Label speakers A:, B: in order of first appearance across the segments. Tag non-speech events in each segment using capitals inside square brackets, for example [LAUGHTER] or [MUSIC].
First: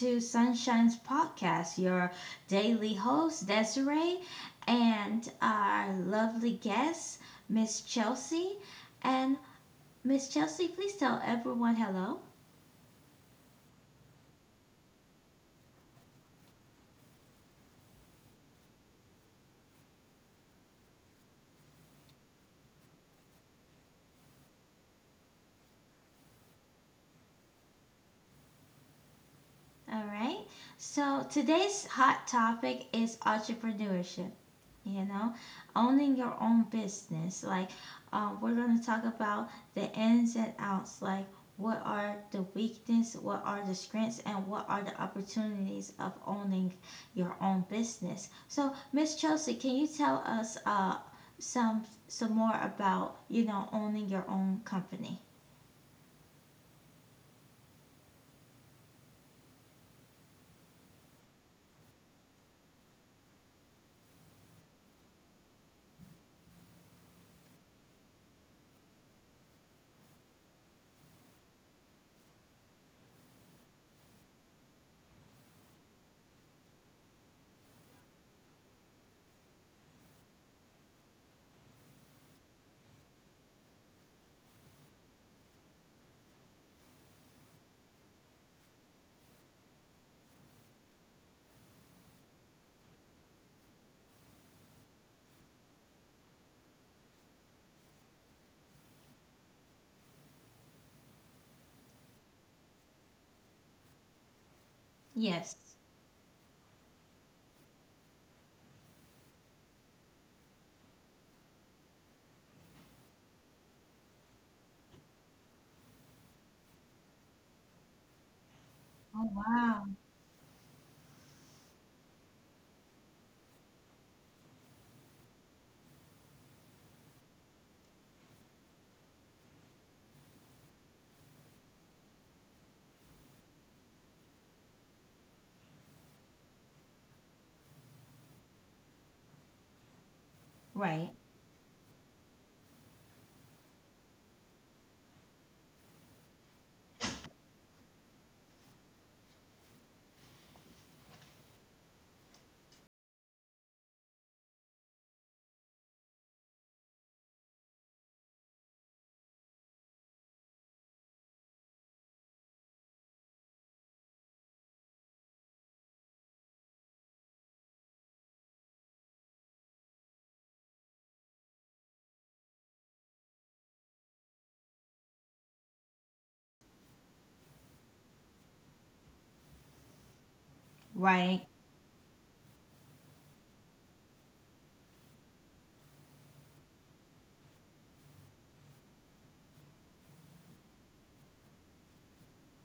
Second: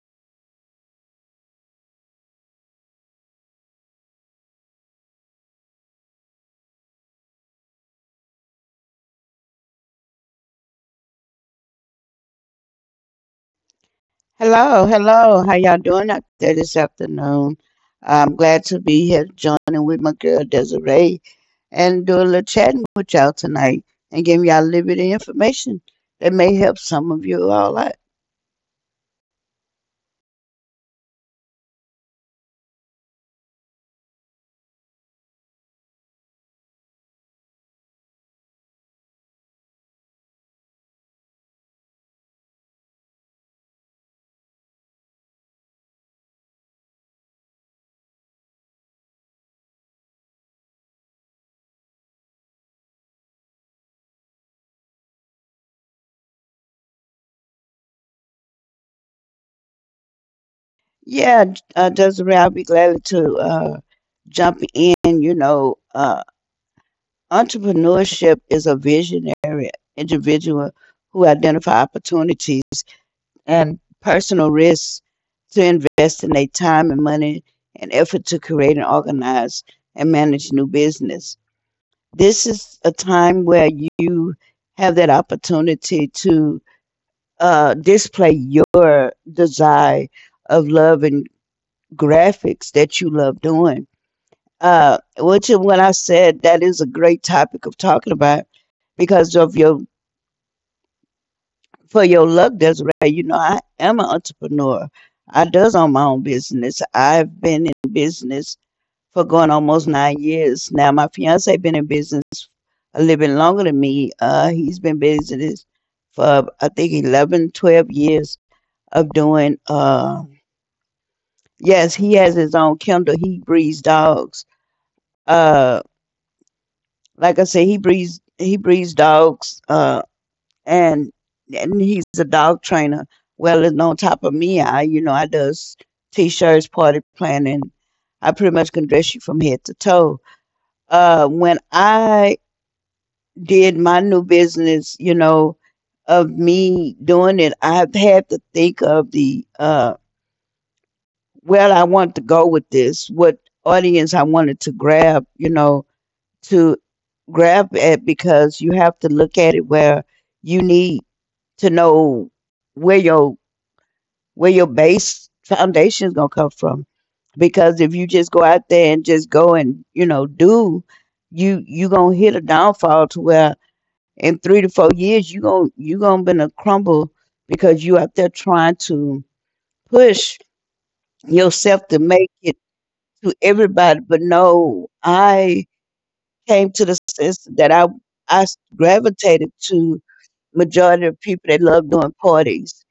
A: to Sunshine's podcast, your daily host, Desiree, and our lovely guest, Miss Chelsea. And Miss Chelsea, please tell everyone hello.
B: Hello, hello. How y'all doing out there this afternoon? I'm glad to be here joining with my girl Desiree and do a little chatting with y'all tonight and giving y'all a little bit of information that may help some of you all out.
A: All right. So today's hot topic is entrepreneurship. You know, owning your own business. We're going to talk about the ins and outs. What are the weaknesses? What are the strengths? And what are the opportunities of owning your own business? So, Miss Chelsea, can you tell us some more about owning your own company?
B: Yeah, Desiree, I'll be glad to jump in. You know, entrepreneurship is a visionary individual who identify opportunities and personal risks to invest in their time and money and effort to create and organize and manage new business. This is a time where you have that opportunity to display your desire of love and graphics that you love doing. Which is when I said that is a great topic of talking about because of your for your luck, that's right. You know, I am an entrepreneur. I
A: Yes.
B: does own my own business. I've been in business for going almost 9 years now. My fiance been in business a little bit longer than me. He's been business for I think 11, 12 years of
A: Oh,
B: doing.
A: wow.
B: Yes, he has his own Kindle. He breeds dogs. Uh, like I said, he breeds dogs. And and he's a dog trainer. Well, and on top of me, I you know I does t-shirts, party planning. I pretty much can dress you from head to toe.
A: Right.
B: When I did my new business, you know, of me doing it, I've had to think of the where I want to go with this, what audience I wanted to grab, you know, to grab at because you have to look at it where you need to know where your where your base foundation is going to come from because if you just go out there and just go and you know do you you gonna hit a downfall to where in 3 to 4 years you gonna you gonna crumble because you out there trying to push
A: Right.
B: yourself to make it to everybody but no, I came to the sense that I gravitated to majority of people that love doing parties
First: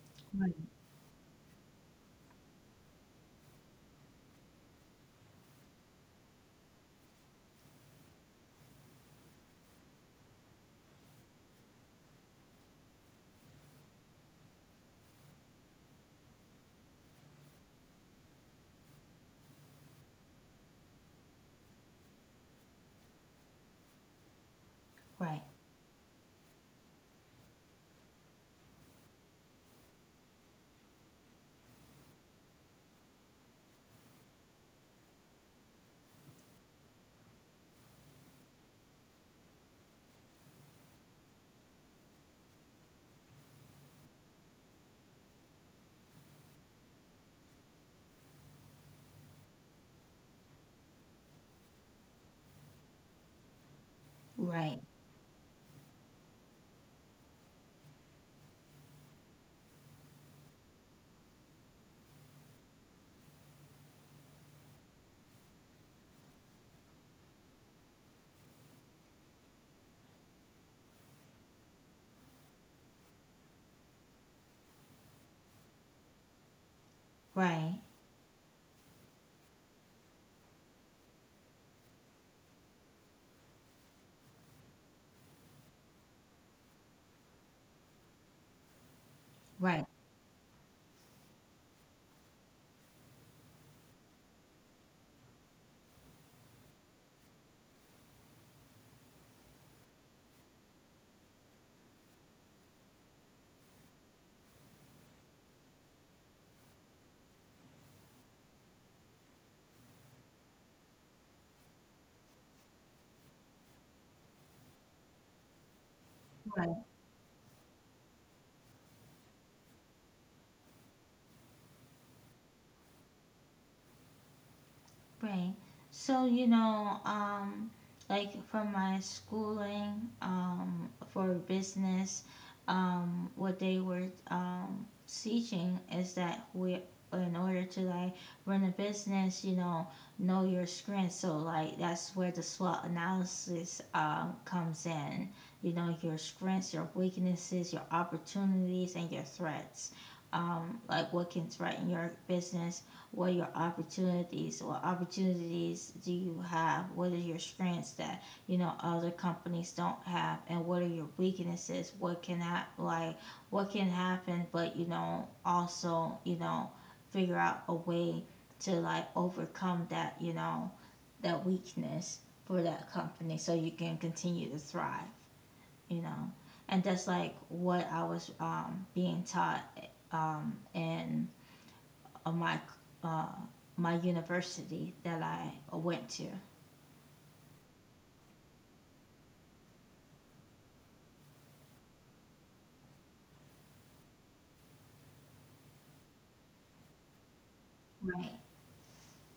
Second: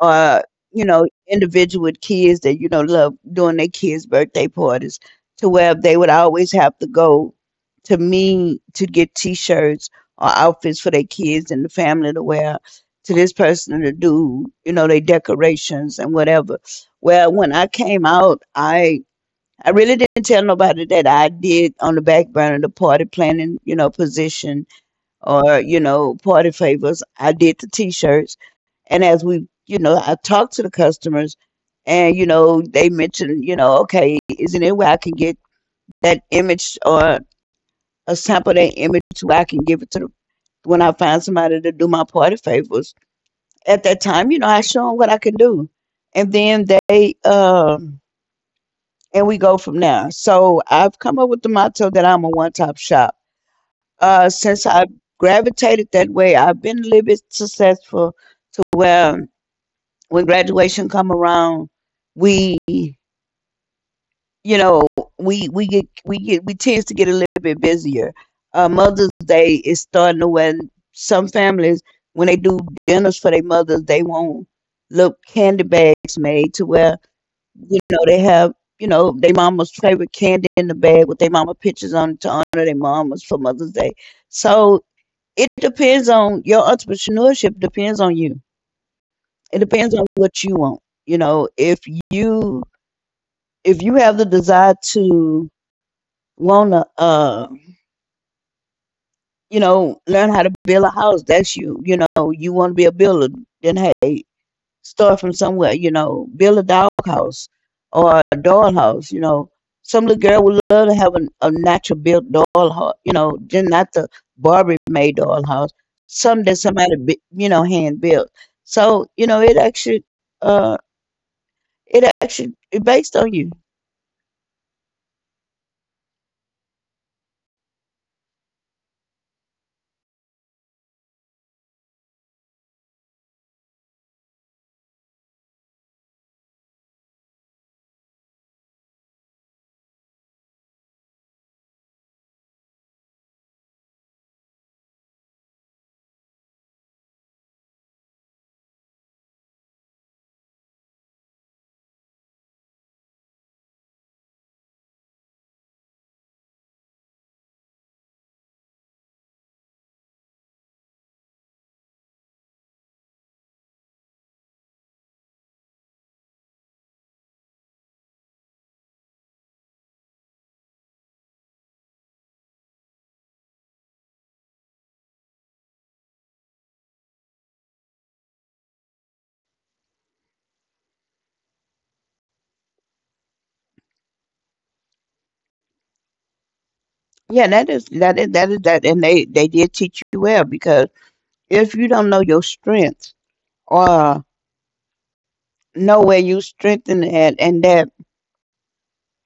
B: or you know individual with kids that you know love doing their kids birthday parties to where they would always have to go to me to get t-shirts or outfits for their kids and the family to wear to this person to do you know their decorations and whatever. Well, when I came out, I really didn't tell nobody that I did on the back burner the party planning you know position
A: Right.
B: or you know party favors, I did the t-shirts. And as we, you know, I talked to the customers and, you know, they mentioned, you know, okay, is there any way I can get that image or a sample of that image where I can give it to the, when I find somebody to do my party favors? At that time, you know, I show them what I can do. And then they, and we go from there. So I've come up with the motto that I'm a one top shop. Since
A: Right.
B: I gravitated that way, I've been a little bit successful to where when graduation come around, we you know we tend to get a little bit busier. Mother's Day is starting to when some families when they do dinners for their mothers, they want little candy bags made to where
A: Right,
B: you know they have you know their mama's favorite candy in the bag with their mama pictures on it to honor their mamas for Mother's Day. So it depends on your entrepreneurship depends on you. It
A: right,
B: depends on what you want. You know, you if you have the desire to wanna you know learn how to build a house, that's you you know you want to be a builder, then hey, start from somewhere, you know, build a dog house or a doll house, you know, some little girl would love to have a natural built doll house, you know, then not the barbie made doll house, some that
A: right,
B: somebody you know hand built. So you know it actually uh it actually it based on you.
A: right. So, like from my schooling, for business, what they were teaching is that we, in order to like run a business, know your strengths. So, like, that's where the SWOT analysis comes in. You know, your strengths, your weaknesses, your opportunities, and your threats, like what can threaten your business, what are your opportunities, what opportunities do you have, what are your strengths that other companies don't have, and what are your weaknesses, like what can happen. But also, figure out a way to like overcome that that weakness for that company so you can continue to thrive, you know and that's like what I was being taught, and of my uh, my university that I went to.
B: Yeah, that is that, and they did teach you well because if you don't know your strengths or know where you strengthen at, and that
A: Right.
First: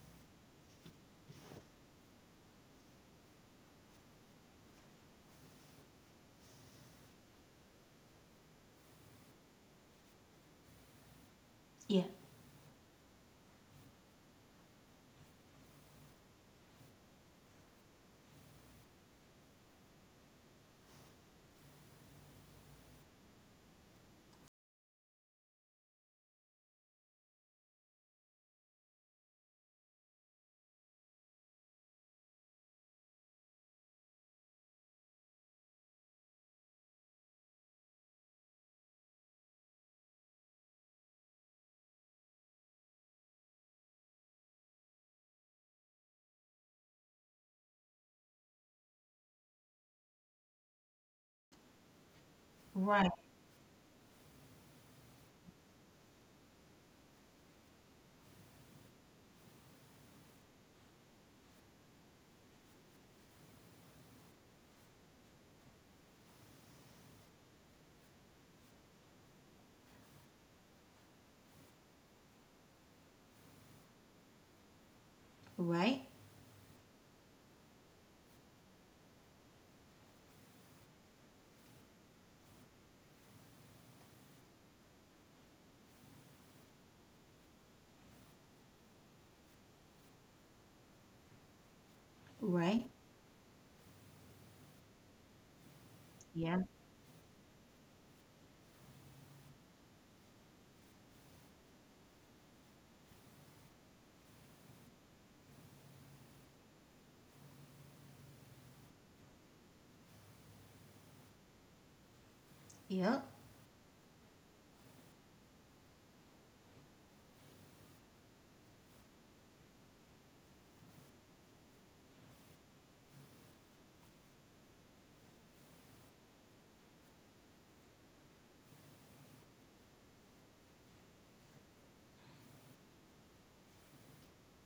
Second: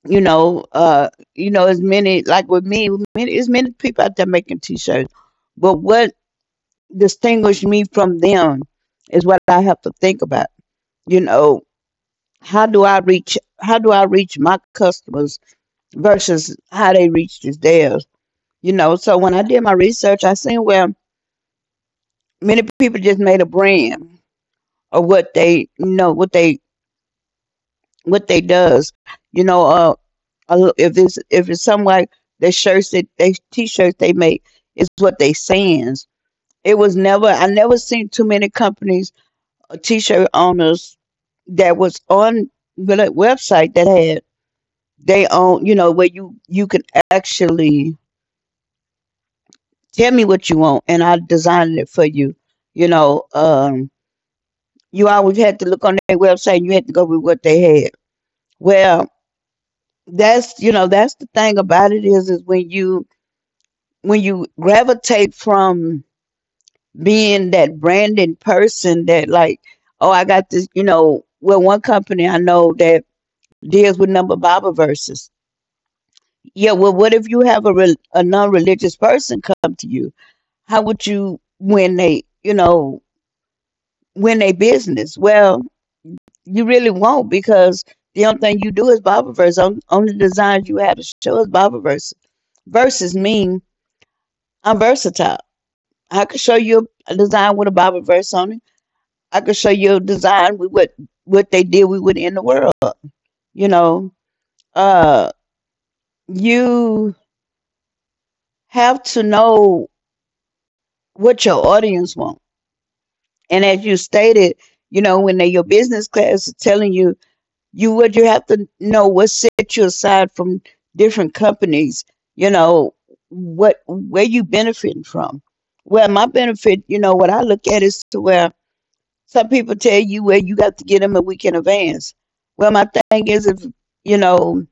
B: you know, uh, you know, as many like with me, many as many people out there making t-shirts, but what distinguished me from them is what I have to think about. You know,
A: Yeah.
B: how do I reach? How do I reach my customers versus how they reach theirs? You know, so when I did my research, I seen where many people just made a brand of what they you know what they does you know a if it's something like the shirts that they t-shirts they make is what they sayings. It was never I never seen too many companies or t-shirt owners that was on the website that had they own, you know, where you can actually tell me what you want and I design it for you, you
A: Right.
B: know, um. You always had to look on their website and you had to go with what they had. Well, that's you know, that's the thing about it is when you gravitate from being that branding person that like, oh I got this, you know, well one company I know that deals with number Bible verses.
A: Right.
B: Yeah, well what if you have a, a non-religious person come to you? How would you win they, you know, win a business? Well, you really won't because the only thing you do is Bible verse. Only designs you have to show is Bible verse.
A: Right.
B: Verses mean I'm versatile. I could show
A: Yeah.
B: you a design with a Bible verse on it. I could show you a design with what they did we would in the world. You know, uh, you have to know what your audience wants.
A: Yep.
B: And as you stated, you know, when they your business class is telling you you would you have to know what set you aside from different companies, you know, what where you benefiting from. Well, my benefit, you know what I look at is to where some people tell you where you got to get them a week in advance. Well, my thing is if you know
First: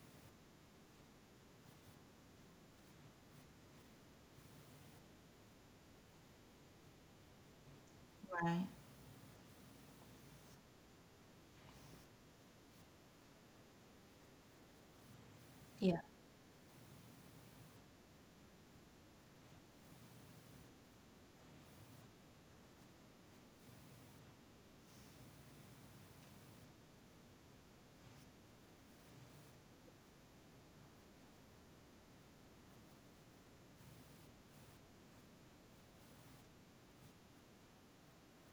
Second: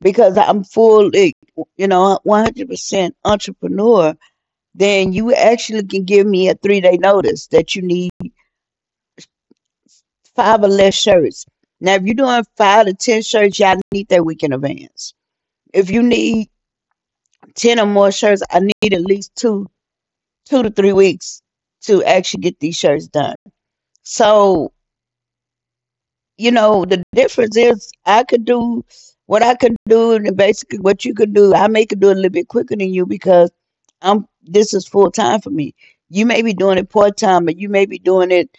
B: because I'm fully you know 100% entrepreneur, then you actually can give me a 3 day notice that you need
A: Right.
B: five or less shirts. Now if you're doing five to ten shirts, y'all need that week in advance. If you
A: Yeah.
B: need ten or more shirts, I need at least 2 to 3 weeks to actually get these shirts done. So you know the difference is I could do what I could do, and basically what you could do. I may could do it a little bit quicker than you because I'm this is full time for me. You may be doing it part time, but you may be doing it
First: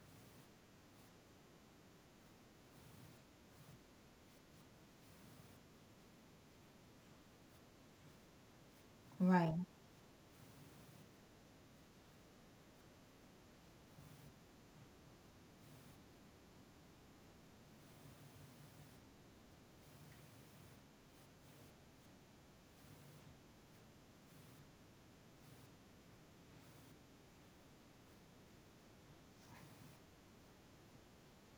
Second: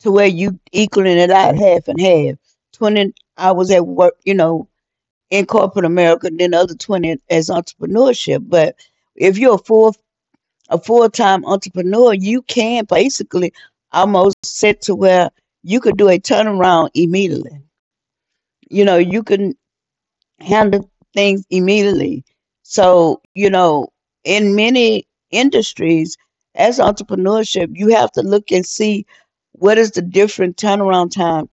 B: to where you equaling it out half and half. 20 hours at work, you know, in corporate America, and then the other 20 as entrepreneurship. But if
A: Right.
B: you're a full time entrepreneur, you can basically almost set to where you could do a turnaround immediately. You know, you can handle things immediately. So, you know, in many industries, as entrepreneurship, you have to look and see what is the different turnaround time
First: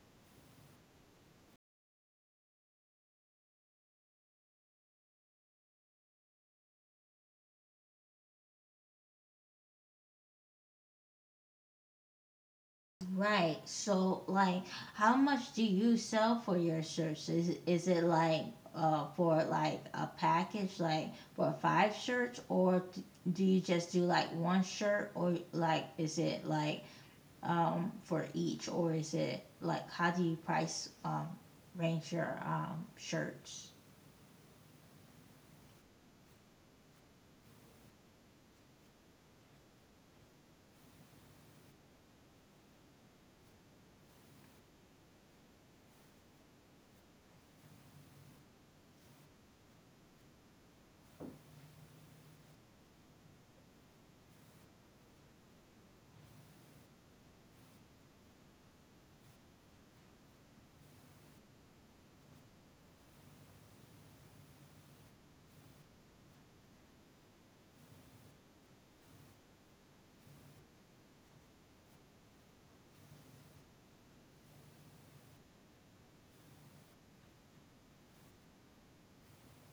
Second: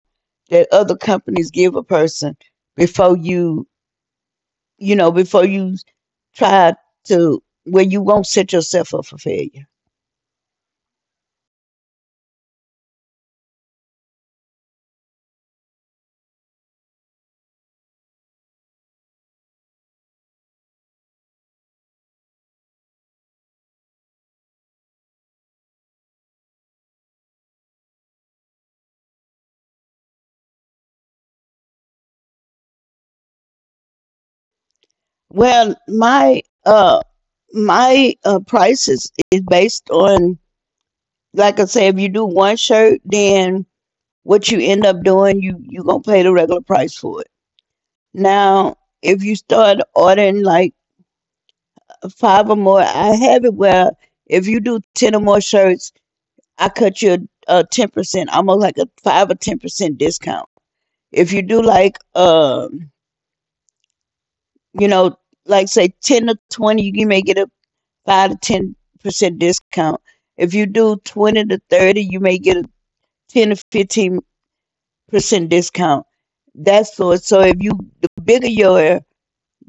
B: that other companies give a person before you, you know, before you try to where you won't set yourself up for failure.
A: Right. So, like, how much do you sell for your shirts? Is it like for like a package, like for five shirts, do you just do like one shirt, or like is it like for each, or is it like how do you price range your shirts?
B: Well, my price is based on like I say, if you do one shirt, then what you end up doing, you gonna pay the regular price for it. Now, if you start ordering like five or more, I have it where if you do ten or more shirts, I cut you a 10%, almost like a 5 or 10% discount. If you do like you know, like say 10 to 20, you may get a 5 to 10% discount. If you do 20 to 30, you may get a 10 to 15% discount. That's so. So if you the bigger your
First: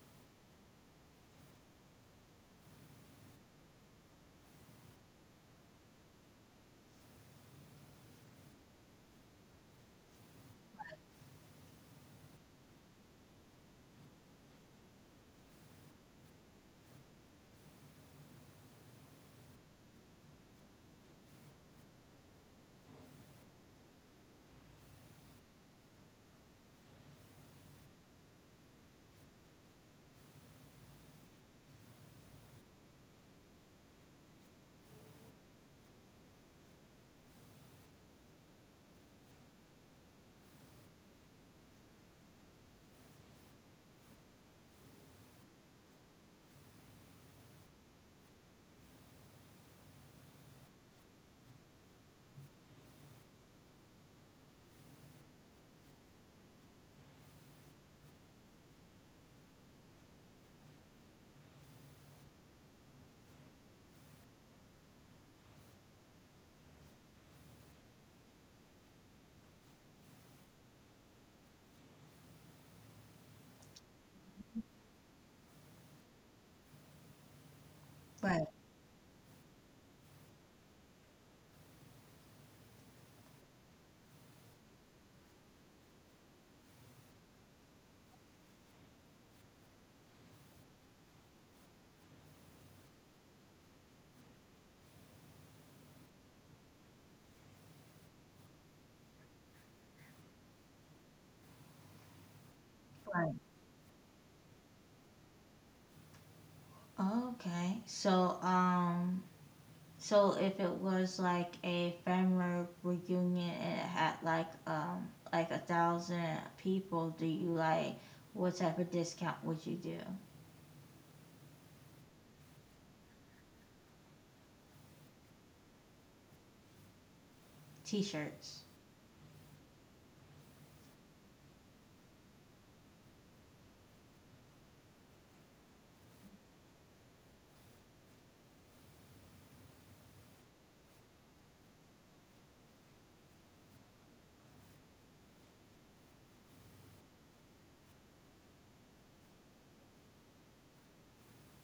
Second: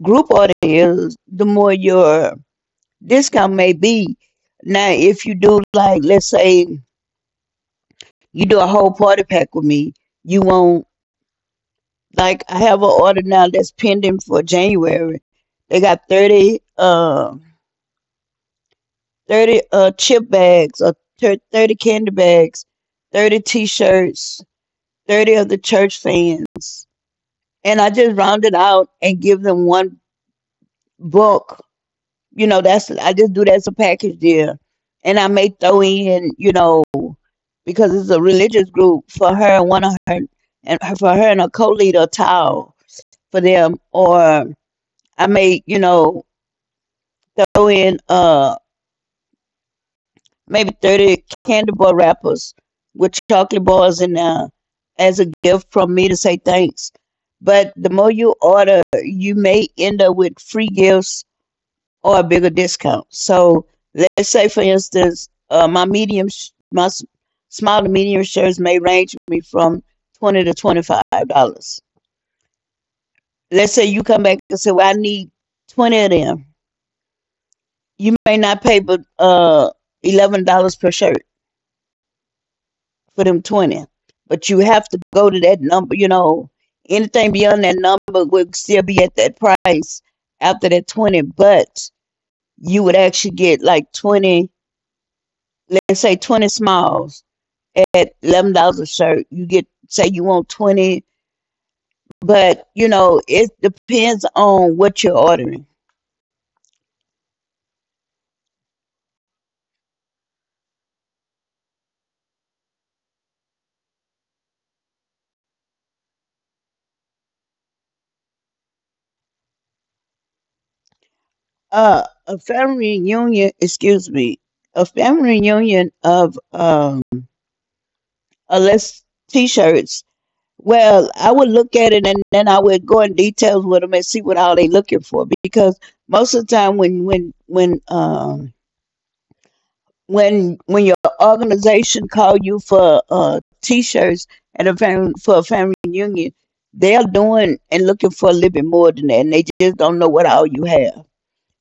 B: group order is, the more your discount may be. Now, if you do like let's say you do a whole party pack with me, you won't like I have an order now that's pending for January. They got 30. 30 chip bags, or 30 candy bags, 30 t-shirts, 30 of the church fans, and I just round it out and give them one book. You know that's I just do that as a package deal. And I may throw in, because it's a religious group, for her and one of her and her- for her and her co-leader Tao, for them. Or I may, throw in maybe 30 candy bar wrappers with chocolate bars in there as a gift from me to say thanks. But the more you order, you may end up with free gifts or a bigger discount. So let's say, for instance, my medium, sh- my s- small to medium shirts may range me from 20 to $25. Let's say you come back and say, well, I need 20 of them. You may
A: Right,
B: not pay but $11 per shirt for them 20. But you have to go to that number, you know, anything beyond that number would still be at that price after that 20. But you would actually get like 20, let's say 20 smalls at $11 a shirt. You get, say you want 20, but you know,
A: right.
B: it depends on what you're ordering.
A: Okay, so if it was like a family reunion and it had like a thousand people, do you like what type of discount would you do?
B: Excuse me, a family reunion of,
A: T-shirts.
B: less t-shirts. Well, I would look at it and then I would go in details with them and see what all they looking for, because most of the time when your organization call you for t-shirts and a family for a family reunion, they're doing and looking for a little bit more than that, and they just don't know what all you have.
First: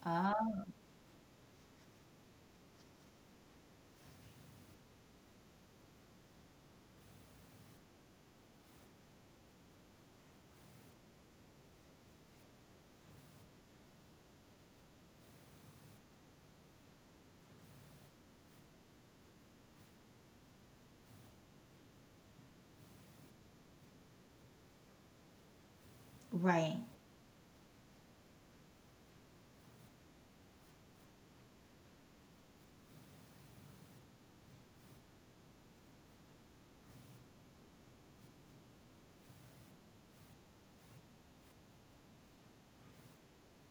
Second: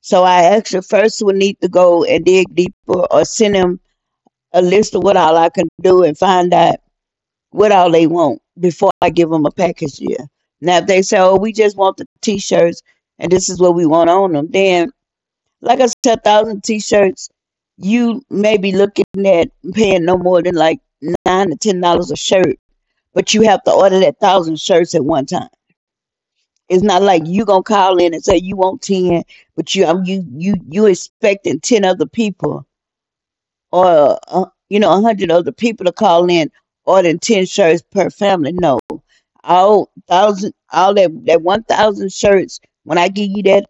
B: So I
A: Oh,
B: actually first would need to go and dig deeper or send them a list of what all I can do and find out what all they want before I give them a package deal. Now, if they say, oh, we just want the t shirts and this is what we want on them, then, like I said, 1,000 t shirts, you may be looking at paying no more than like 9 to $10 a shirt, but you have to order that 1,000 shirts at one time.
A: right,
B: It's not like you gonna call in and say you want ten, but you expecting 10 other people, or you know, 100 other people to call in ordering 10 shirts per family. No, all thousand all that that 1,000 shirts,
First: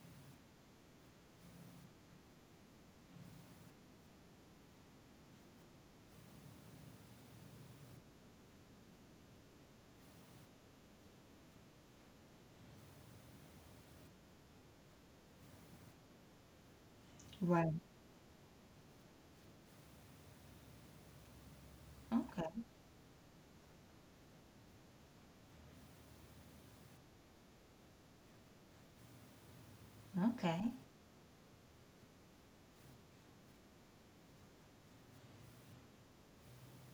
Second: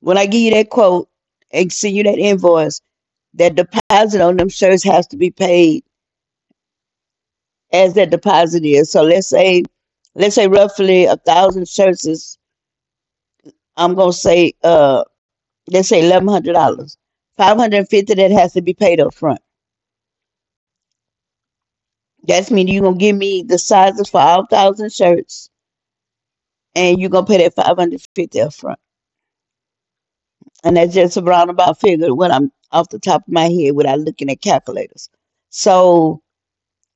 B: when I give you that quote and send you that invoice, that deposit on them shirts has to be paid as that deposit is. So let's say roughly a thousand shirts is, I'm gonna say let's say, $1,100. Five
A: right.
B: hundred and fifty that has to be paid up front. That's
A: Okay,
B: mean you're gonna give me the sizes for all thousand shirts, and you're gonna pay that 550 up front.
A: okay,
B: And that's just a roundabout figure what I'm off the top of my head without looking at calculators. So,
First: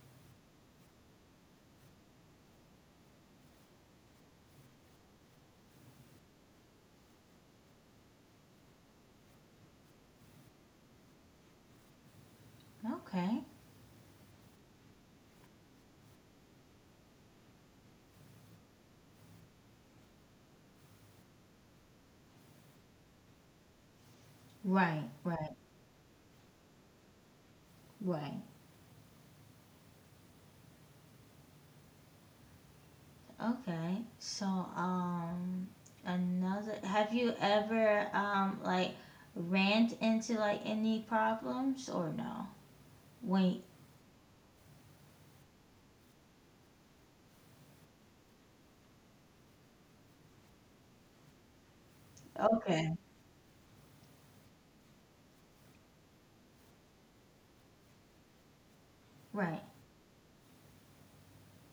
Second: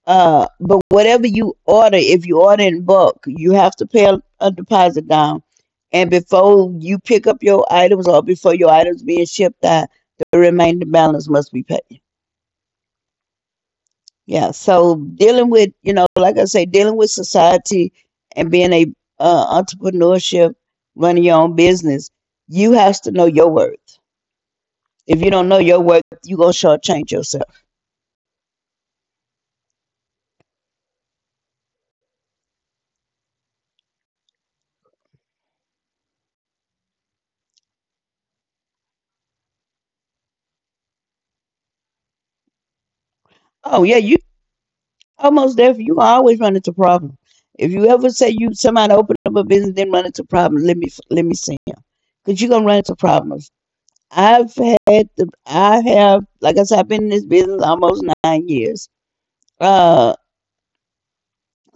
B: but whatever you order, if you order in bulk, you have to pay a deposit down. And before you pick up your items or before your items being shipped out, the remaining balance must be paid.
A: okay.
B: Yeah. So dealing with, you know, like I say, dealing with society and being a entrepreneurship, running your own business, you have to know your worth.
A: Right,
B: If you don't
A: right,
B: know your worth, you gonna shortchange yourself.
A: right. Okay. So, another, have you ever, like ran into like any problems or no? Wait.
B: Oh yeah, you almost there. You always run into problems. If you ever say you somebody open up a business, then run into problems. Let me see you, cause you gonna run
A: Okay.
B: into problems. I've had the I have Like I said, I've been in this business almost 9 years.
A: Right.
B: Uh,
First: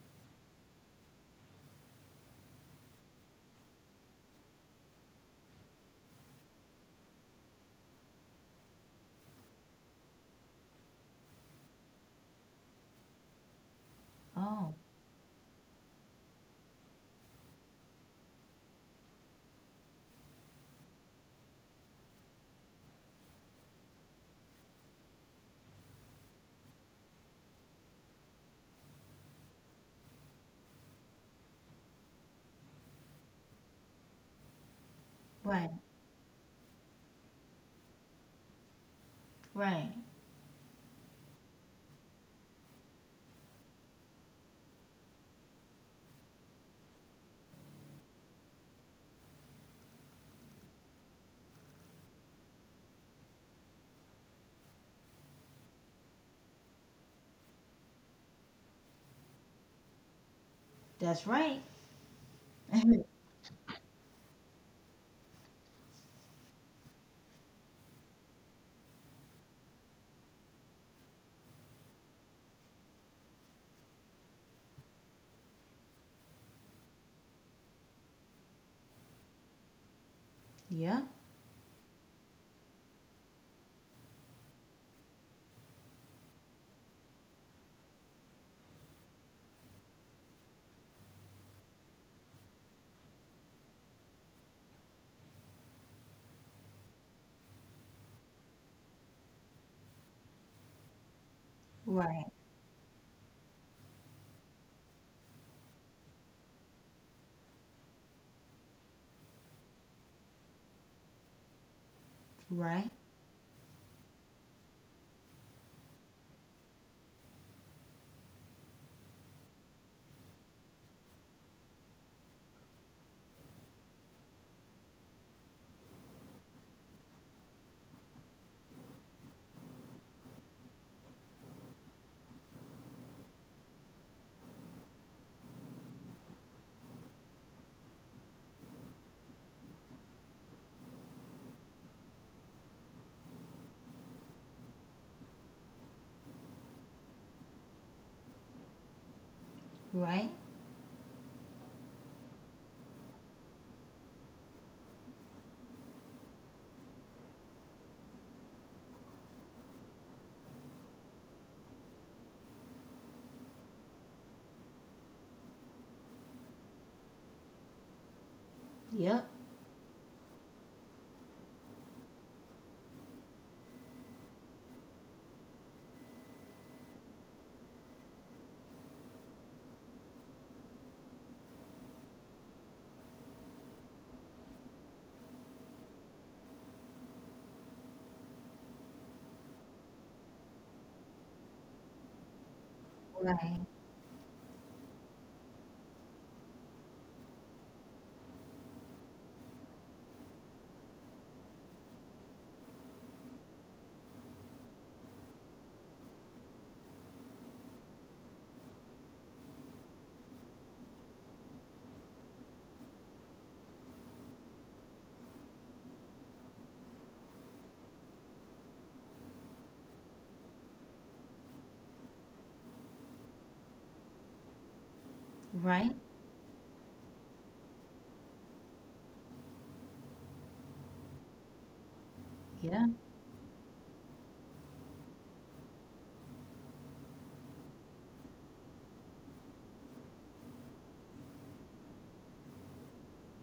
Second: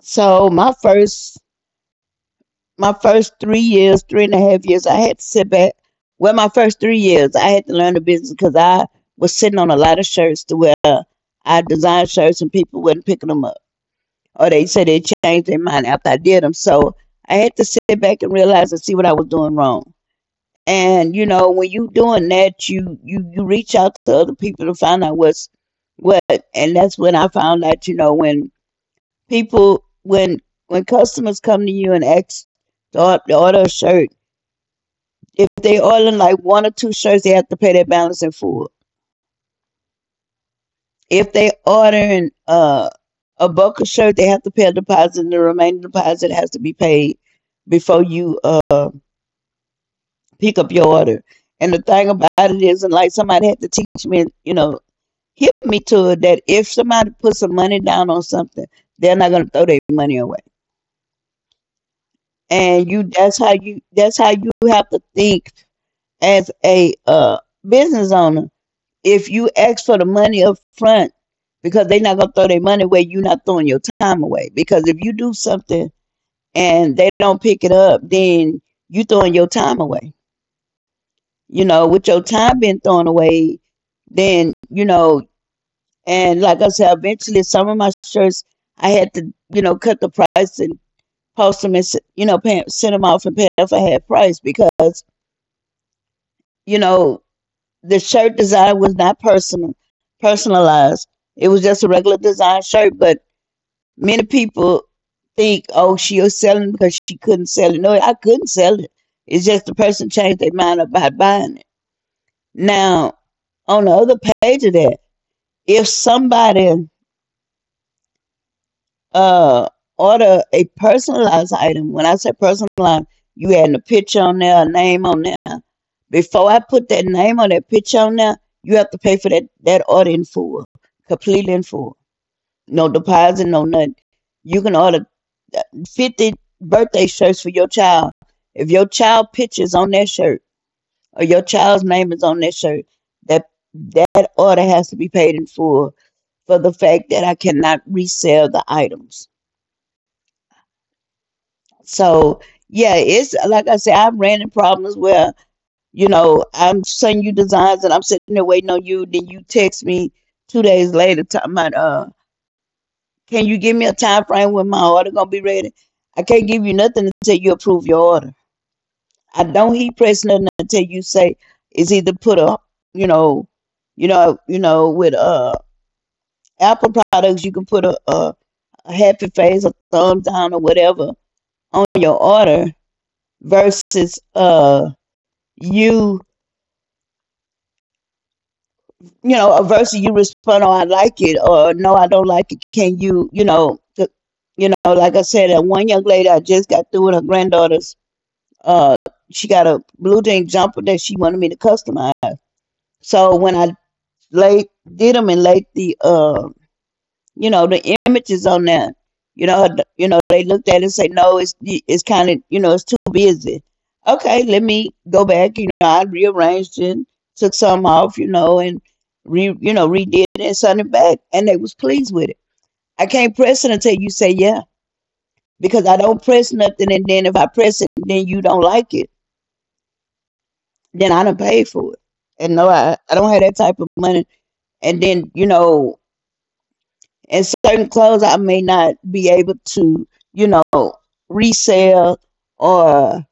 B: so my first 3 years, 3.5 years, I had to sit back. Well, my first 3 years, I had to learn the business because I was sitting on a lot of shirts to wear. I designed shirts and people was not picking them up, or they
A: Oh,
B: said they changed their mind after I did them. So I had to sit back and realize and see what I was doing wrong. And you know, when you doing that, you reach out to other people to find out what's what. And that's when I found out, you know, when people when customers come to you and ask to to order a shirt, if
A: right,
B: they order like one or two shirts, they have to pay their balance in full.
A: right.
B: If they order a bulk of shirt, they have to pay a deposit, and the remaining deposit has to be paid before you pick up your order. And the thing about it is, and like somebody had to teach me, you know, hit me to it, that if somebody puts some money down on something, they're not gonna throw their money away.
A: That's right.
B: And you,
A: [LAUGHS]
B: that's how you, That's how you have to think, as a business owner. If you ask for the money up front, because they're not gonna throw their money away, you're not throwing your time away. Because if you do something and they don't pick it up, then you throwing your time away.
A: Yeah.
B: You know, with your time being thrown away, then you know, and like I said, eventually some of my shirts I had to, you know, cut the price and post them, and you know, send them off and pay off a half price, because you know the shirt design was not personalized. It was just a regular
A: Right,
B: design shirt, but many people think, oh, she was selling because she couldn't sell it. No, I couldn't sell it. It's just the person changed their mind about buying it.
A: right,
B: Now, on the other page of that, if somebody uh order a personalized item — when I say personalized, you had a picture on there, a name on there — before I put that name on that picture on there, you have to pay for that order in full, completely in full. No deposit, no nothing. You can order uh, 50 birthday shirts for your child. If your child pictures on that shirt, or your child's name is on that shirt, that that order has to be paid in full, for the fact that I cannot resell the items.
A: right.
B: So yeah, it's like I said, I've ran into problems where, you know, I'm sending you designs and I'm sitting there waiting on you. Then you text me 2 days later, talking about, can you give me a time frame when my order gonna be ready? I can't give you nothing until you approve your order.
A: Yep.
B: I don't heat press nothing until you say it's either put a, you know, you know, with Apple products you can put a happy face, a thumbs down, or whatever on your order, versus you you know, a verse and you respond, oh, I like it, or no, I don't like it. Can you, you
A: Right,
B: know, you know, like I said, that one young lady I just got through with her granddaughter's, uh, she got a blue jean jumper that she wanted me to customize. So when I laid, did them and laid the you know, the images on there, you know, they looked at it and say no, it's kind of, you know, it's too busy. Okay, let me go back, you know, I rearranged it, took some off, you know, and re you know, redid it and sent it back, and they was pleased with it. I can't press it until you say yeah,
A: right.
B: because I don't press nothing, and then if I press it then you don't like it, then I don't pay for it. And no,
A: Yeah.
B: I don't have that type of money. And then you know, and certain clothes I may not be able to, you know, resell, or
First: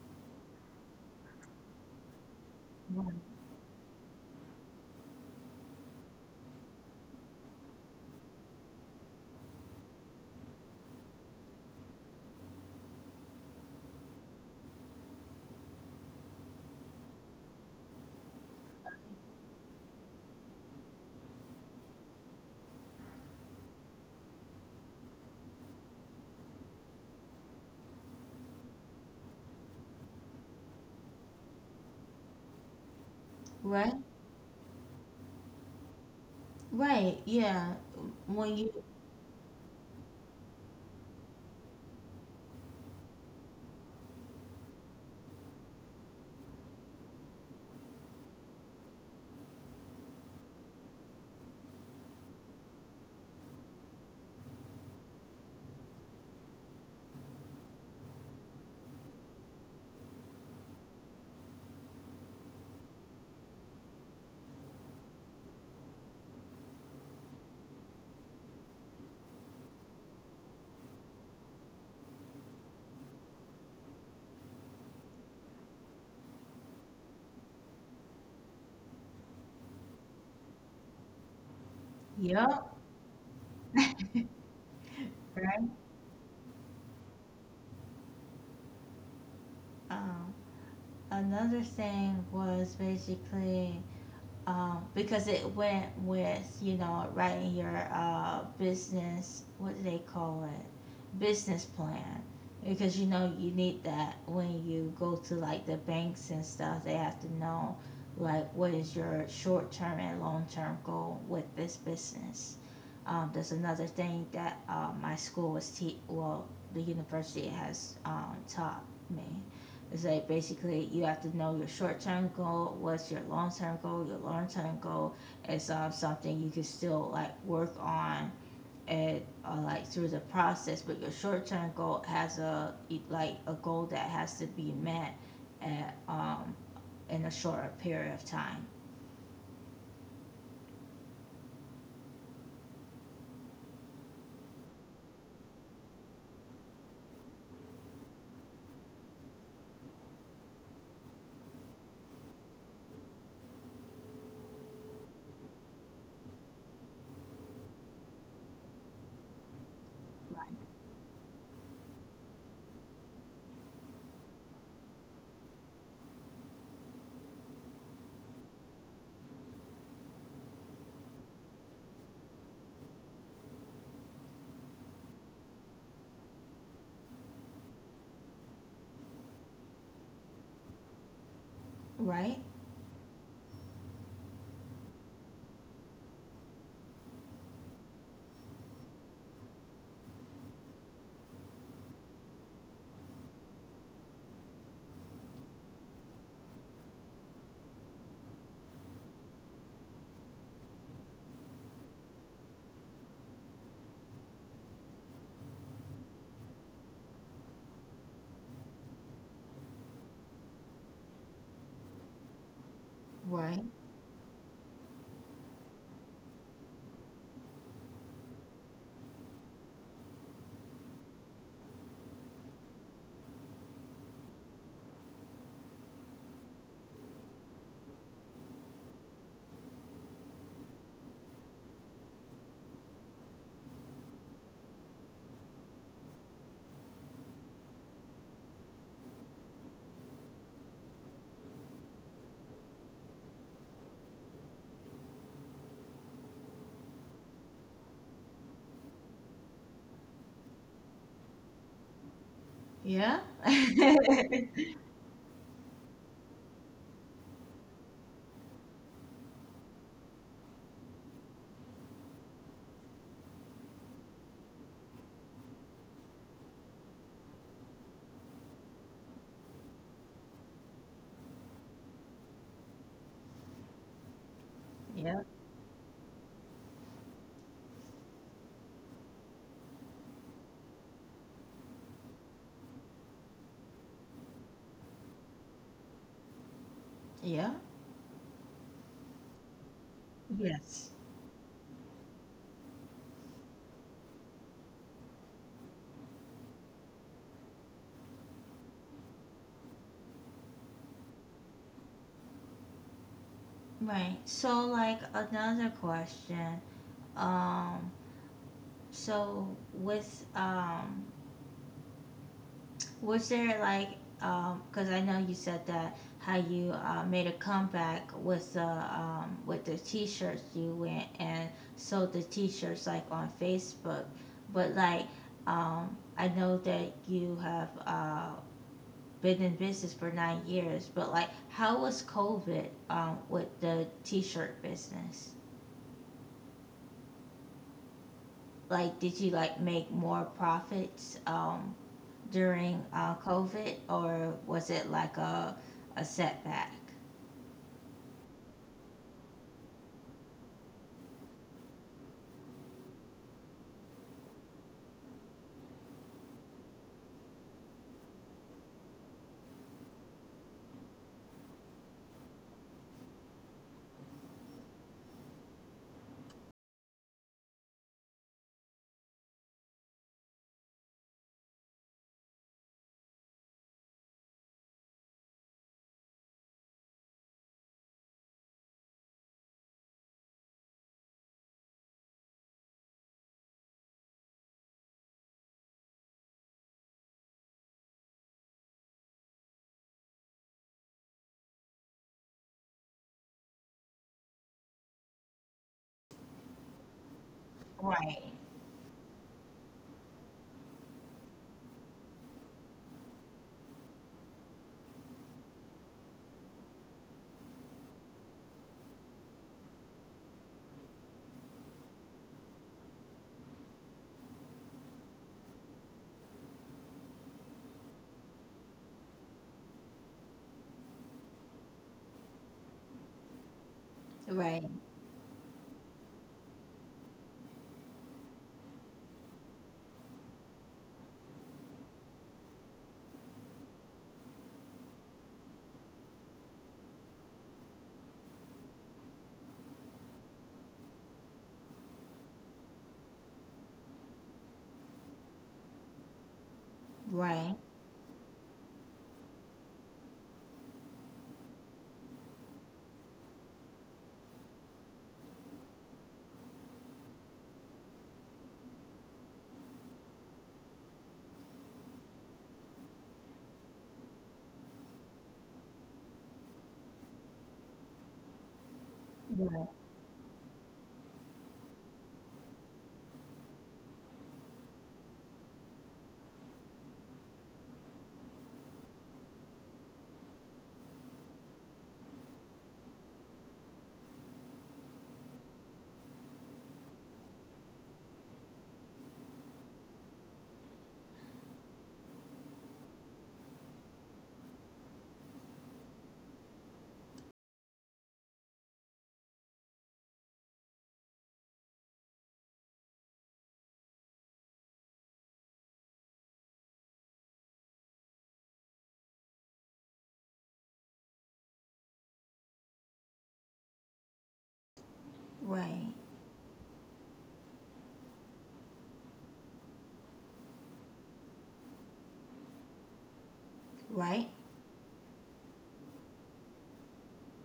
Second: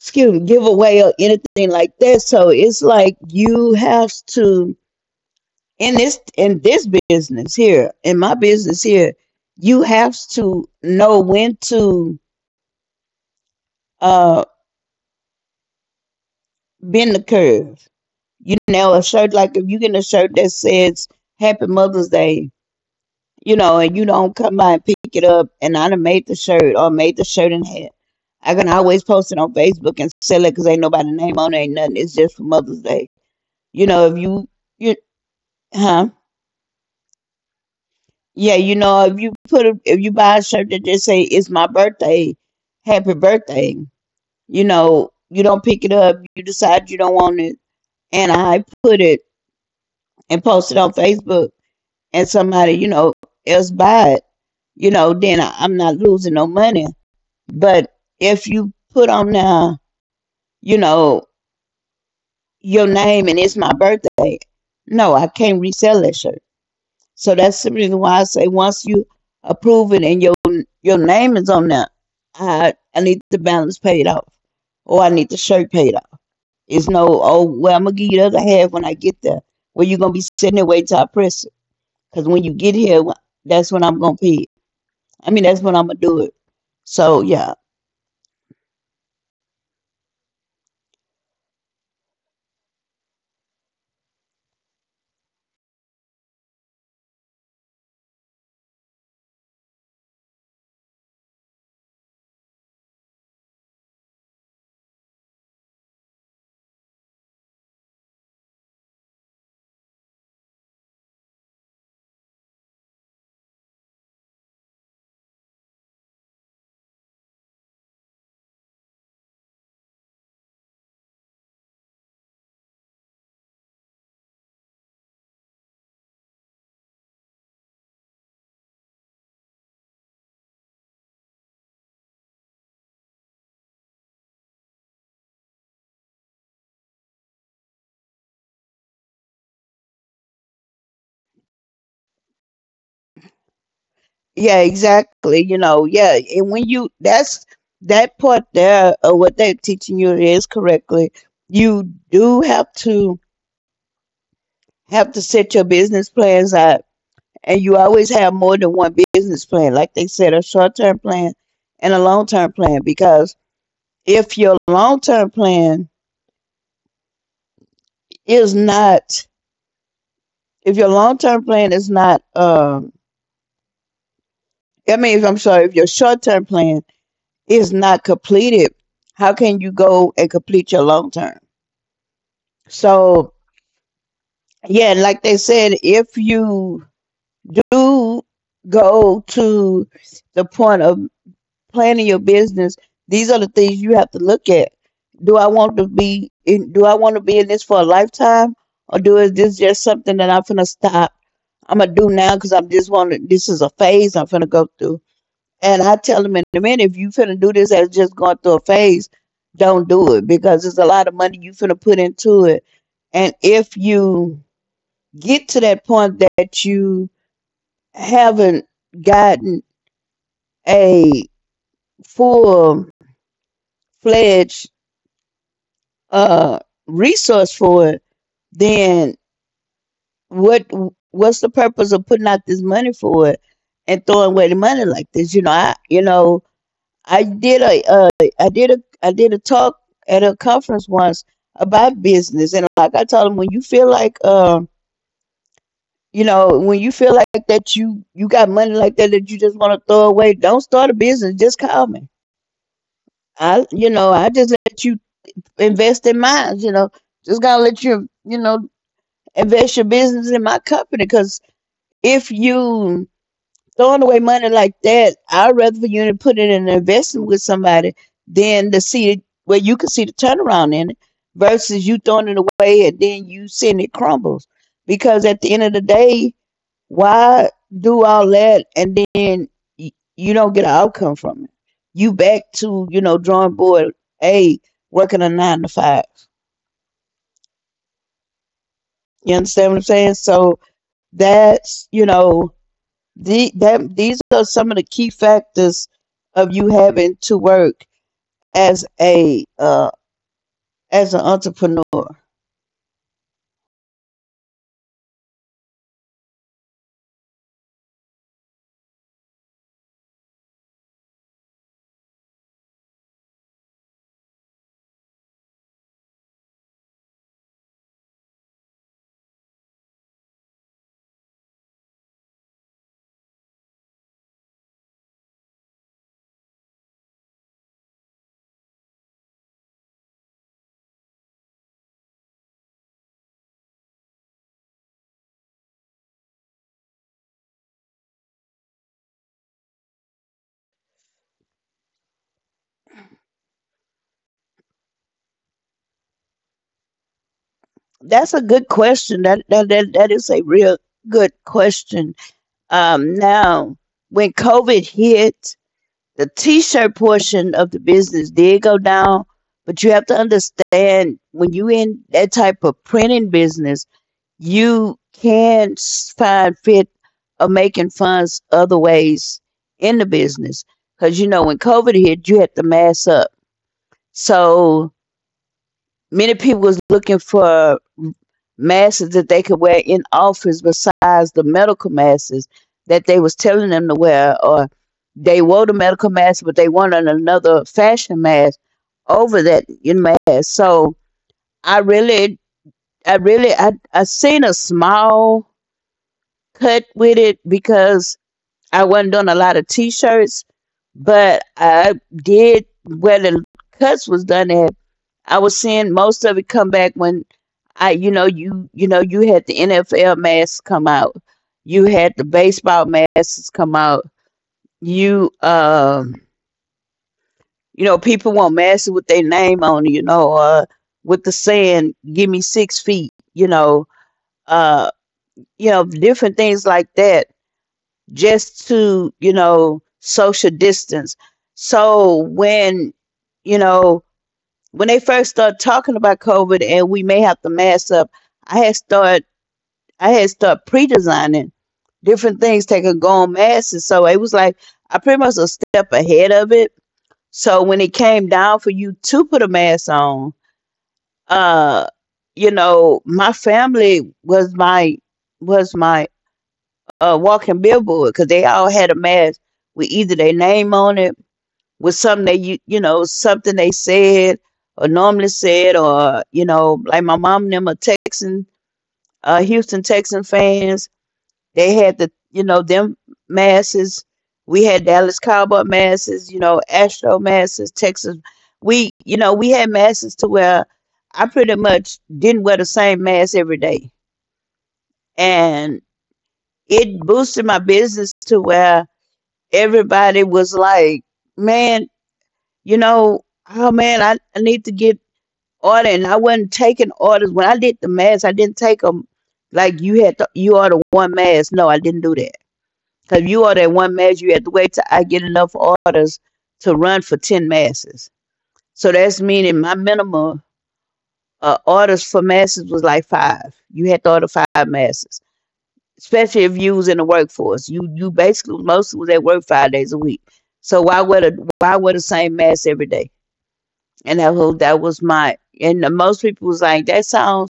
B: excuse me, give away or anything like that. So it's
A: Right,
B: like you have to, in this business here, in my business here, you have to know when to uh bend the curve. You know, a shirt, like if you get a shirt that says Happy Mother's Day, you know, and you don't come by and pick it up, and I done made the shirt, or made the shirt and hat, I can always post it on Facebook and sell it because ain't nobody name on it, ain't nothing. It's just for Mother's Day. You
A: right,
B: know, if you, you, huh?
A: right. Yeah.
B: Yeah,
A: When
B: you
A: you,
B: know, if you buy a shirt that just say it's my birthday, happy birthday. You know, you don't pick it up. You decide you don't want it, and I put it and post it on Facebook, and somebody, you know, else buy it. You know, then I'm not losing no money. But if you put on now, you know, your name and it's my birthday, no, I can't resell that shirt. So that's the reason why I say, once you approve it and your name is on there, I need the balance paid off, or I need the shirt paid off. It's no, oh well I'm gonna give you the other half when I get there. Well, you're gonna be sitting there waiting till I press it, because when you get
A: yep.
B: here, that's when I'm gonna
A: [LAUGHS]
B: pay it. I mean, that's when
A: Right.
B: I'm gonna do it. So yeah.
A: Um, Another thing was basically because it went with writing your business, what do they call it, business plan, because you need that when you go to like the banks and stuff. They have to know like what is your short term and long term goal with this business. There's another thing that my school was te- well the university has taught me. It's like basically you have to know your short term goal, what's your long term goal. Your long term goal is something you can still like work on and like through the process, but your short term goal has like a goal that has to be met at in a shorter period of time.
B: Yeah, exactly. Yeah. And when you, that's that part there of what they're teaching you is correctly. You do have to set your business plans out, and you always have more than one business plan. Like they said, a short term plan and a long term plan. Because if your long term plan is not, if your long term plan is not, I mean, if, I'm sorry, if your short term plan is not completed, how can you go and complete your long term?
A: Right?
B: So yeah, like they said, if you do go to the point of planning your business, these are the things you have to look at. Do I want to be in, do I want to be in this for a lifetime? Or do, is this just something that I'm finna stop? I'm gonna do now because I'm just want to, this is a phase I'm finna go through. And I tell them in a minute, if you finna do this as just going through a phase, don't do it, because there's a lot of money you finna put into it. And
A: Right.
B: if you get to that point that you haven't gotten a full fledged uh, resource for it, then what what's the purpose of putting out this money for it and throwing away the money like this? You know, I did a I did a talk at a conference once about business, and like I told them, when you feel like you know, when you feel like that you got money like that, that you just want to throw away, don't start a business. Just call me.
A: Yeah. [LAUGHS]
B: I just let you invest in mine. You know, just gotta let you, you know, invest your business in my company, because if you throwing away money like that, I'd rather for you to put it in an investment with somebody than to see it where you can see the turnaround in it, versus you throwing it away and then you seeing it crumbles. Because
A: Yeah.
B: at the end of the day, why do all that and then you don't get an outcome from it? You back to, you know, drawing board A, working a nine to five.
A: Yeah.
B: You understand what I'm saying? So
A: Yes.
B: that's, you know, the, that these are some of the key factors of you having to work as a as an entrepreneur.
A: Right. So like another question. Um So with was there like because I know you said that how you made a comeback with the t-shirts, you went and sold the t-shirts like on Facebook, but like I know that you have been in business for 9 years, but like how was COVID with the t-shirt business? Like, did you like make more profits during COVID, or was it like a setback?
B: That's a good question. That is a real good question. Now, when COVID hit, the t-shirt portion of the business did go down, but you have to understand, when you in that type of printing business, you can find fit of making funds other ways in the business, because you know, when covid hit, you had to mass up. So many people was looking for masses that they could wear in office besides the medical masks that they was telling them to wear, or they wore the medical mask but they wanted another fashion mask over that in mask. So i really I seen a small cut with it, because
A: Right,
B: I wasn't doing a lot of t-shirts, but I did where the cuts was done at. I was seeing most of it come back when I, you know, you had the NFL masks come out, you had the baseball masks come out, you you know, people want masks with their name on, it, you know, with the saying "Give me 6 feet,"
A: right,
B: uh, you know, different things like that. Just to, you know, social distance. So when, you know, when they first start talking about COVID and we may have to mask up, I had start I had start pre-designing different things that could go on masks. And so it was like I pretty much a step ahead of it.
A: right,
B: So when it came down for you to put a mask on, uh, you know, my family was my walking billboard, because they all had a mask with either their name on it, with something they, you know, something they said or normally said, or you know, like my mom and them are Texan,
A: right,
B: Houston Texan fans. They had the, you know, them masses. We had Dallas Cowboy masses, you know, Astro masses, Texas. We, you know, we had masses to where I pretty much didn't wear the same mask every day, and it boosted my business to where everybody was like, man, you know, oh man, I need to get order. And I wasn't taking orders. When I did the mask, I didn't take them like you had to, you order one mask. No, I didn't do that. Because you order one mask, you had to wait till I get enough orders to run for 10 masses. So that's meaning my minimum orders for masses was like five. You had to order five masses.
A: right,
B: Especially if you was in the workforce. You basically mostly was at work 5 days a week. So why wear the same mask every day? And
A: right,
B: that was my, and most people was like, that sounds,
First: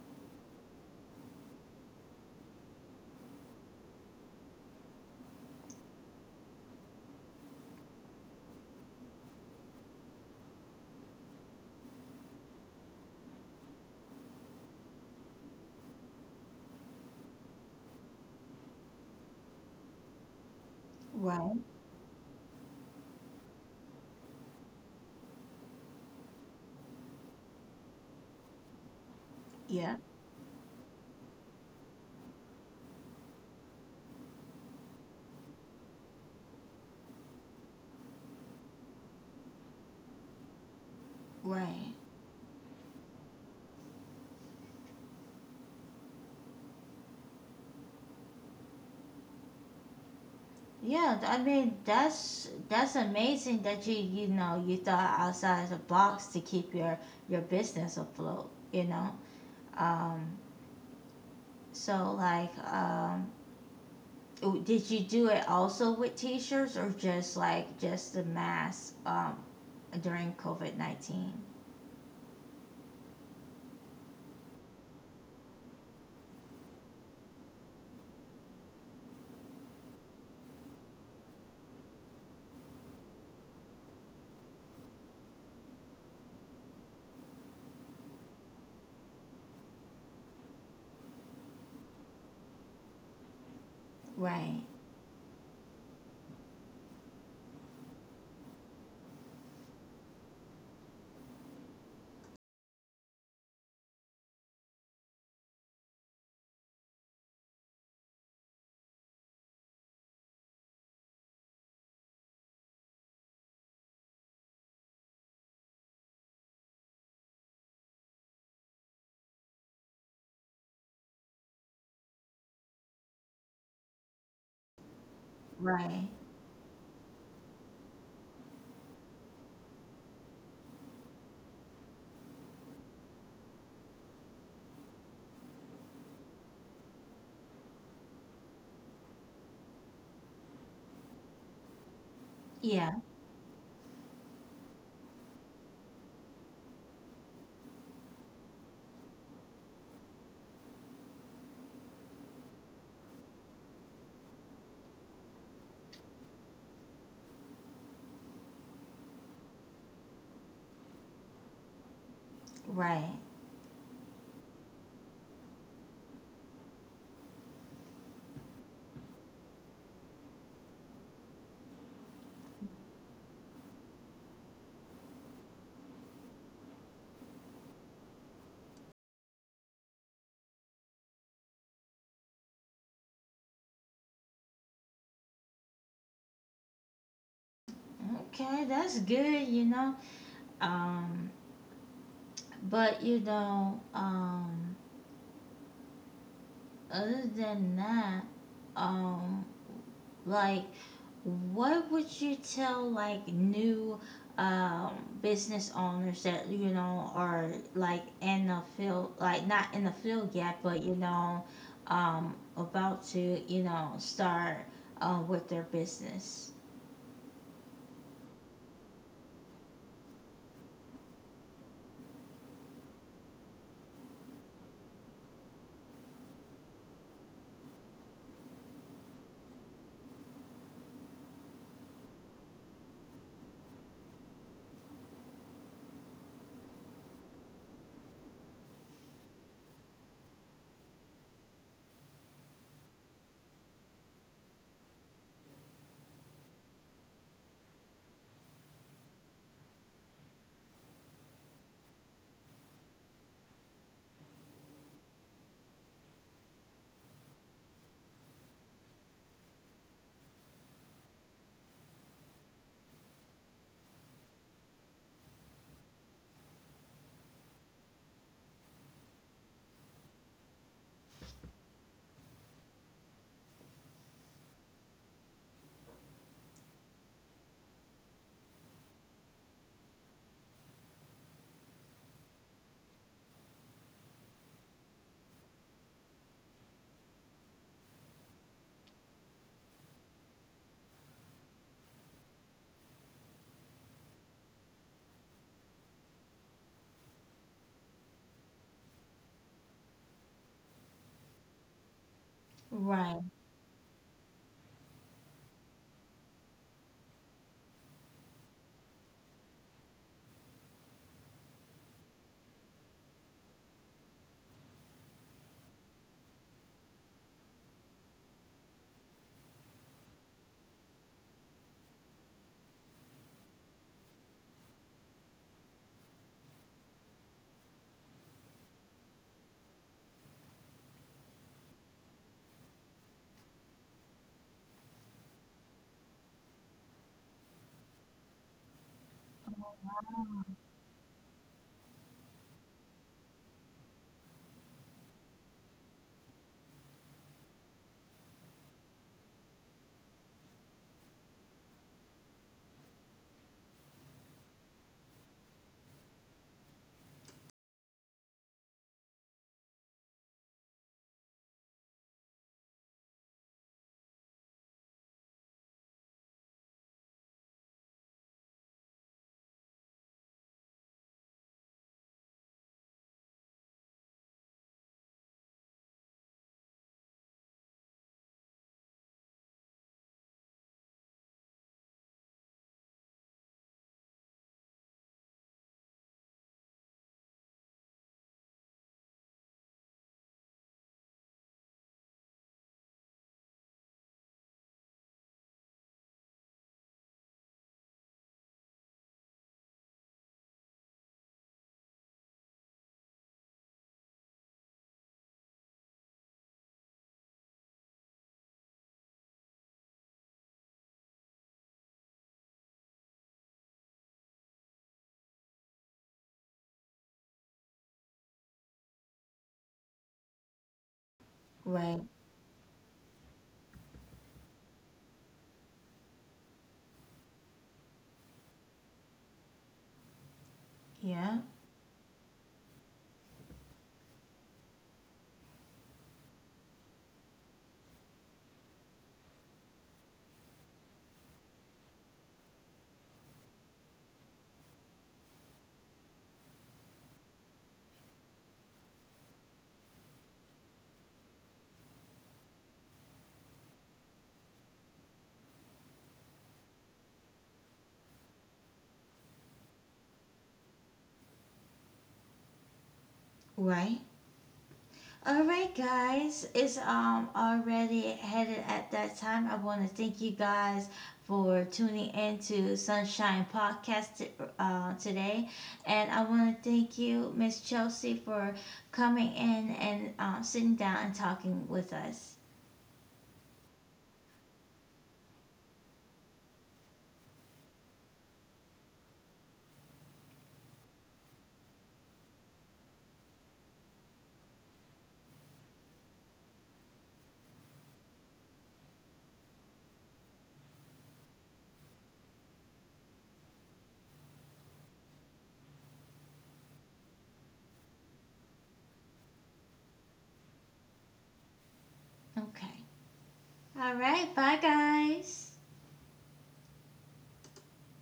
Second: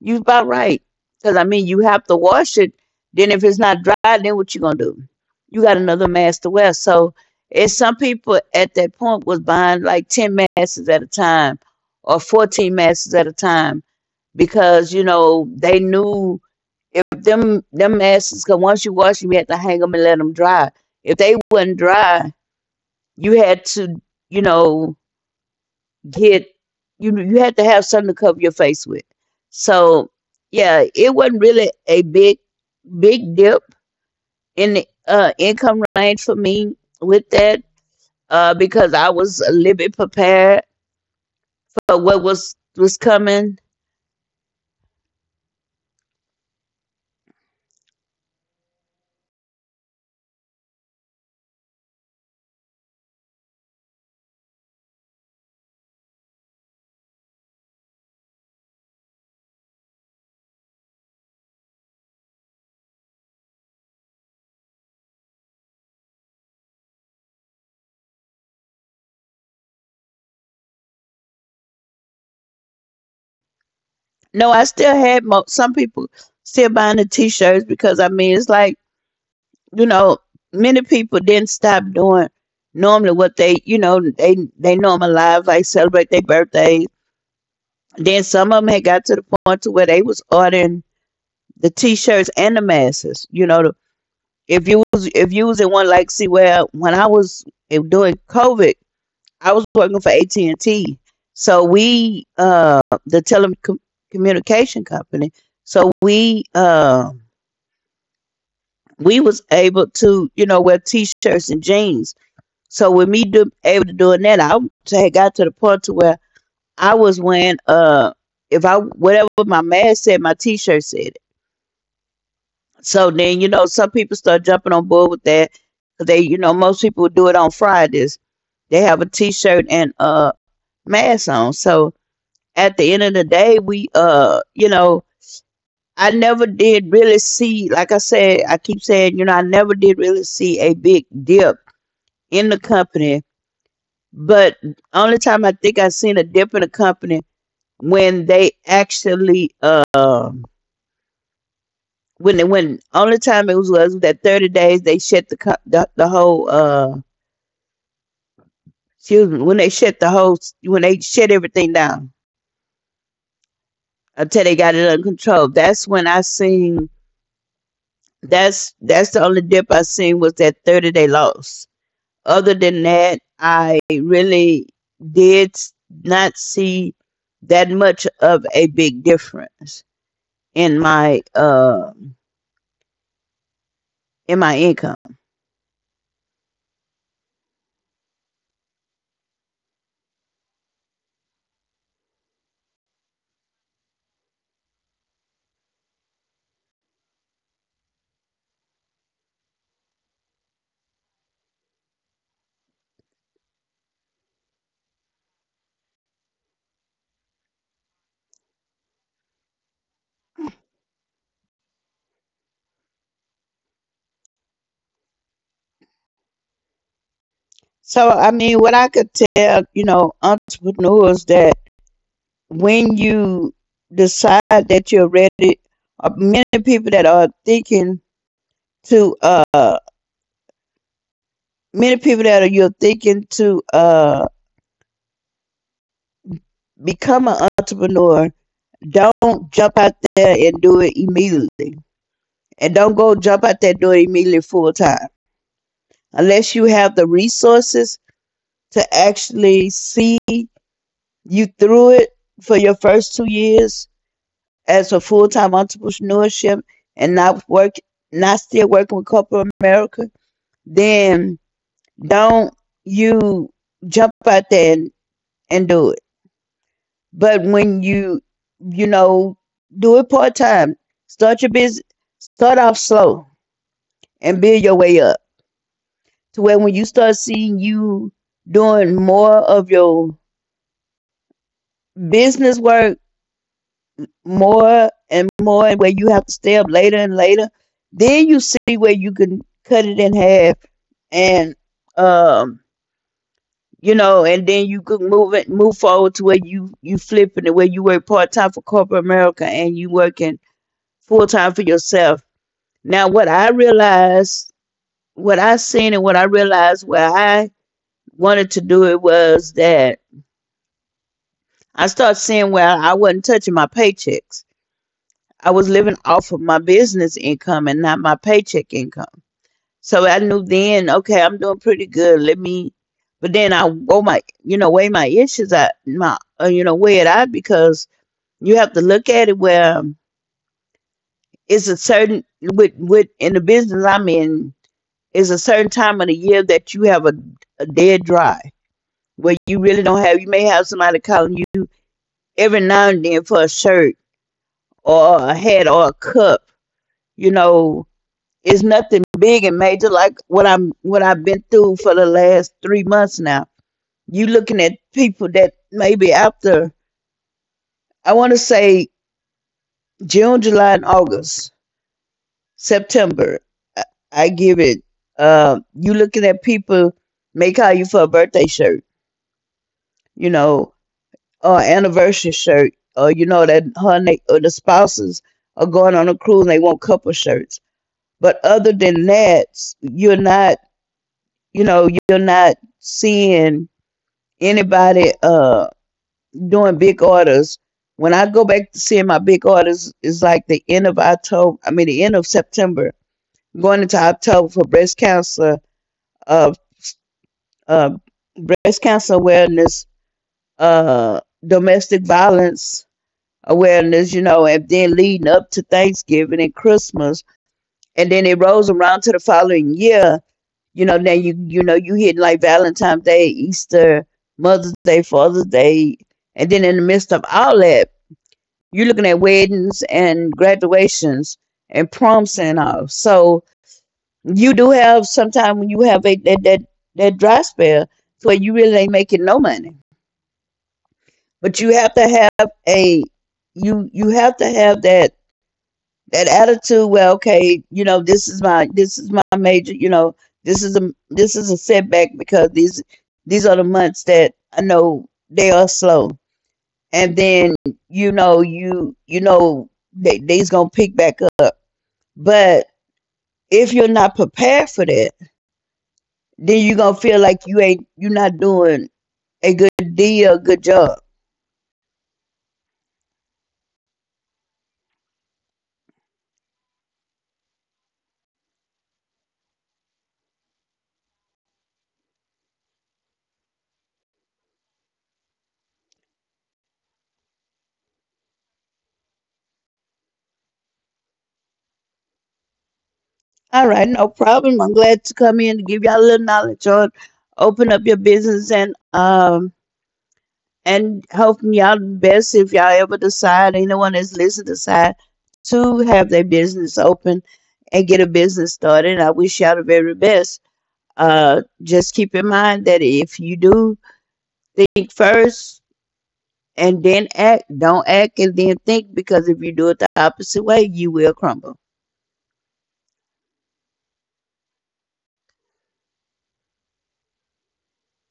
B: you about right, because I mean, you have to wash it. Then if it's not dry, then what you gonna do? You got another mask to wear. So it's some people at that point was buying like ten masks at a time or 14 masks at a time, because you know they knew, if them asses, cause once you wash them, you had to hang them and let them dry. If they
A: right.
B: wasn't dry, you had to, you know, get you had to have something to cover your face with.
A: Yeah,
B: So yeah, it wasn't really a big dip in the income range for me with that, because I was a little bit prepared
A: right.
B: for what was coming.
A: Yeah, I mean that's amazing that you know you thought outside the box to keep your business afloat. Um, so like, did you do it also with t-shirts or just like just the mask during COVID 19?
B: No, I still had some people still buying the t-shirts, because I mean it's like, you know, many people didn't stop doing normally what they, you know, they normalized, like celebrate their birthdays. Then some of them had got to the point to where they was ordering the t-shirts and the masks. You know, the-,
A: Right,
B: if you was in one, like see where when I was during COVID, I was working for AT&T and T, so we the telecommunication company, so we was able to, you know, wear t-shirts and jeans. So with me do, able to doing that, I had got to the point to where I was wearing, if, I whatever my mask said, my t-shirt said it. So then, you know, some people start jumping on board with that. 'Cause
A: right.
B: they, you know, most people do it on Fridays. They have a t-shirt and mask on. So at the end of the day, we, you know, I never did really see, like I said, I keep saying, you know, I never did really see a big dip in the
A: Yeah,
B: company. But only time I think I seen a dip in a company, when they actually when they, when only time it was that 30 days they shut the whole, excuse me, when they shut the whole, when they shut everything down
A: right.
B: until they got it under control. That's when I seen, that's the only dip I seen, was that 30 day loss. Other than that, I really did not see that much of a big difference in my uh in my income.
A: Okay, that's good, you know. Um, but other than that, um, like, what would you tell like new business owners that are like in the field, like not in the field yet, but about to start with their business?
B: So I mean, what I could tell, you know, entrepreneurs that, when you decide that you're ready, uh, many people that are thinking to uh many people that are, you're thinking to become an entrepreneur, don't jump out there and do it immediately, and don't go jump out that door immediately full time unless you have the resources to actually see you threw it for your first 2 years as a full time entrepreneurship and not work, not still working with corporate America, then don't you jump out there and do it. But when you know, do it part time. Start your business, start off slow, and build your way up to where when you start seeing you doing more of your business work more and more, and where you have to stay up later and later, then you see where you can cut it in half. and um and then you could move it, move forward to where you flipping it, where you work part-time for corporate America and you working full-time for yourself. Now
A: Right,
B: what I realized, what I seen, and what I realized where I wanted to do it was that I started seeing where I wasn't touching my paychecks. I was living off of my business income and not my paycheck income. So I knew then, okay, I'm doing pretty good. But then I go my, weigh my issues out, my, weigh it out, because you have to look at it where it's a certain with in the business I'm in, is a certain time of the year that you have a dead dry where you really don't have. You may have somebody calling you every now and then for a shirt or a hat or a cup, you know, it's nothing big and major like what I've been through for the last 3 months now. You looking at people that maybe after, I want to say, June, July, and August, September. I, I give it. You looking at people may call you for a birthday shirt, you know, or anniversary shirt, or you know that her and they, or the spouses are going on a cruise and they want couple shirts. But other than that, you're not, you're not seeing anybody doing big orders. When I go back to seeing my big orders, it's like the end of October. The end of September, going into October for uh, uh, breast cancer awareness, domestic violence awareness, and then leading up to Thanksgiving and Christmas, and then it rolls around to the following year. Now you hit like Valentine's Day, Easter, Mother's Day, Father's Day, and then in the midst of all that, you're looking at weddings and graduations and
A: right.
B: proms and all. So you do have sometime when you have a that dry spell where you really ain't making no money.
A: Yeah,
B: But you have to have a you have to have that attitude where okay, this is my major, this is a setback, because these are the months that I know they are slow. And then they they's gonna pick back up. But if you're not prepared for that, then you're gonna feel like you're not doing a good job.
A: right. Alright, guys, it's already headed at that time. I want to thank you guys for tuning in to Sunshine Podcast today. And I want to thank you, Miss Chelsea, for coming in and sitting down and talking with us.
B: All right, no problem. I'm glad to come in to give y'all a little knowledge on open up your business, and hoping y'all the best. If y'all ever decide, anyone that's listening, decide to have their business open and get a business started, I wish y'all the very best. Just keep in mind that if you do, think first and then act. Don't act and then think, because if you do it the opposite way, you will crumble.
A: Okay. Alright, bye guys.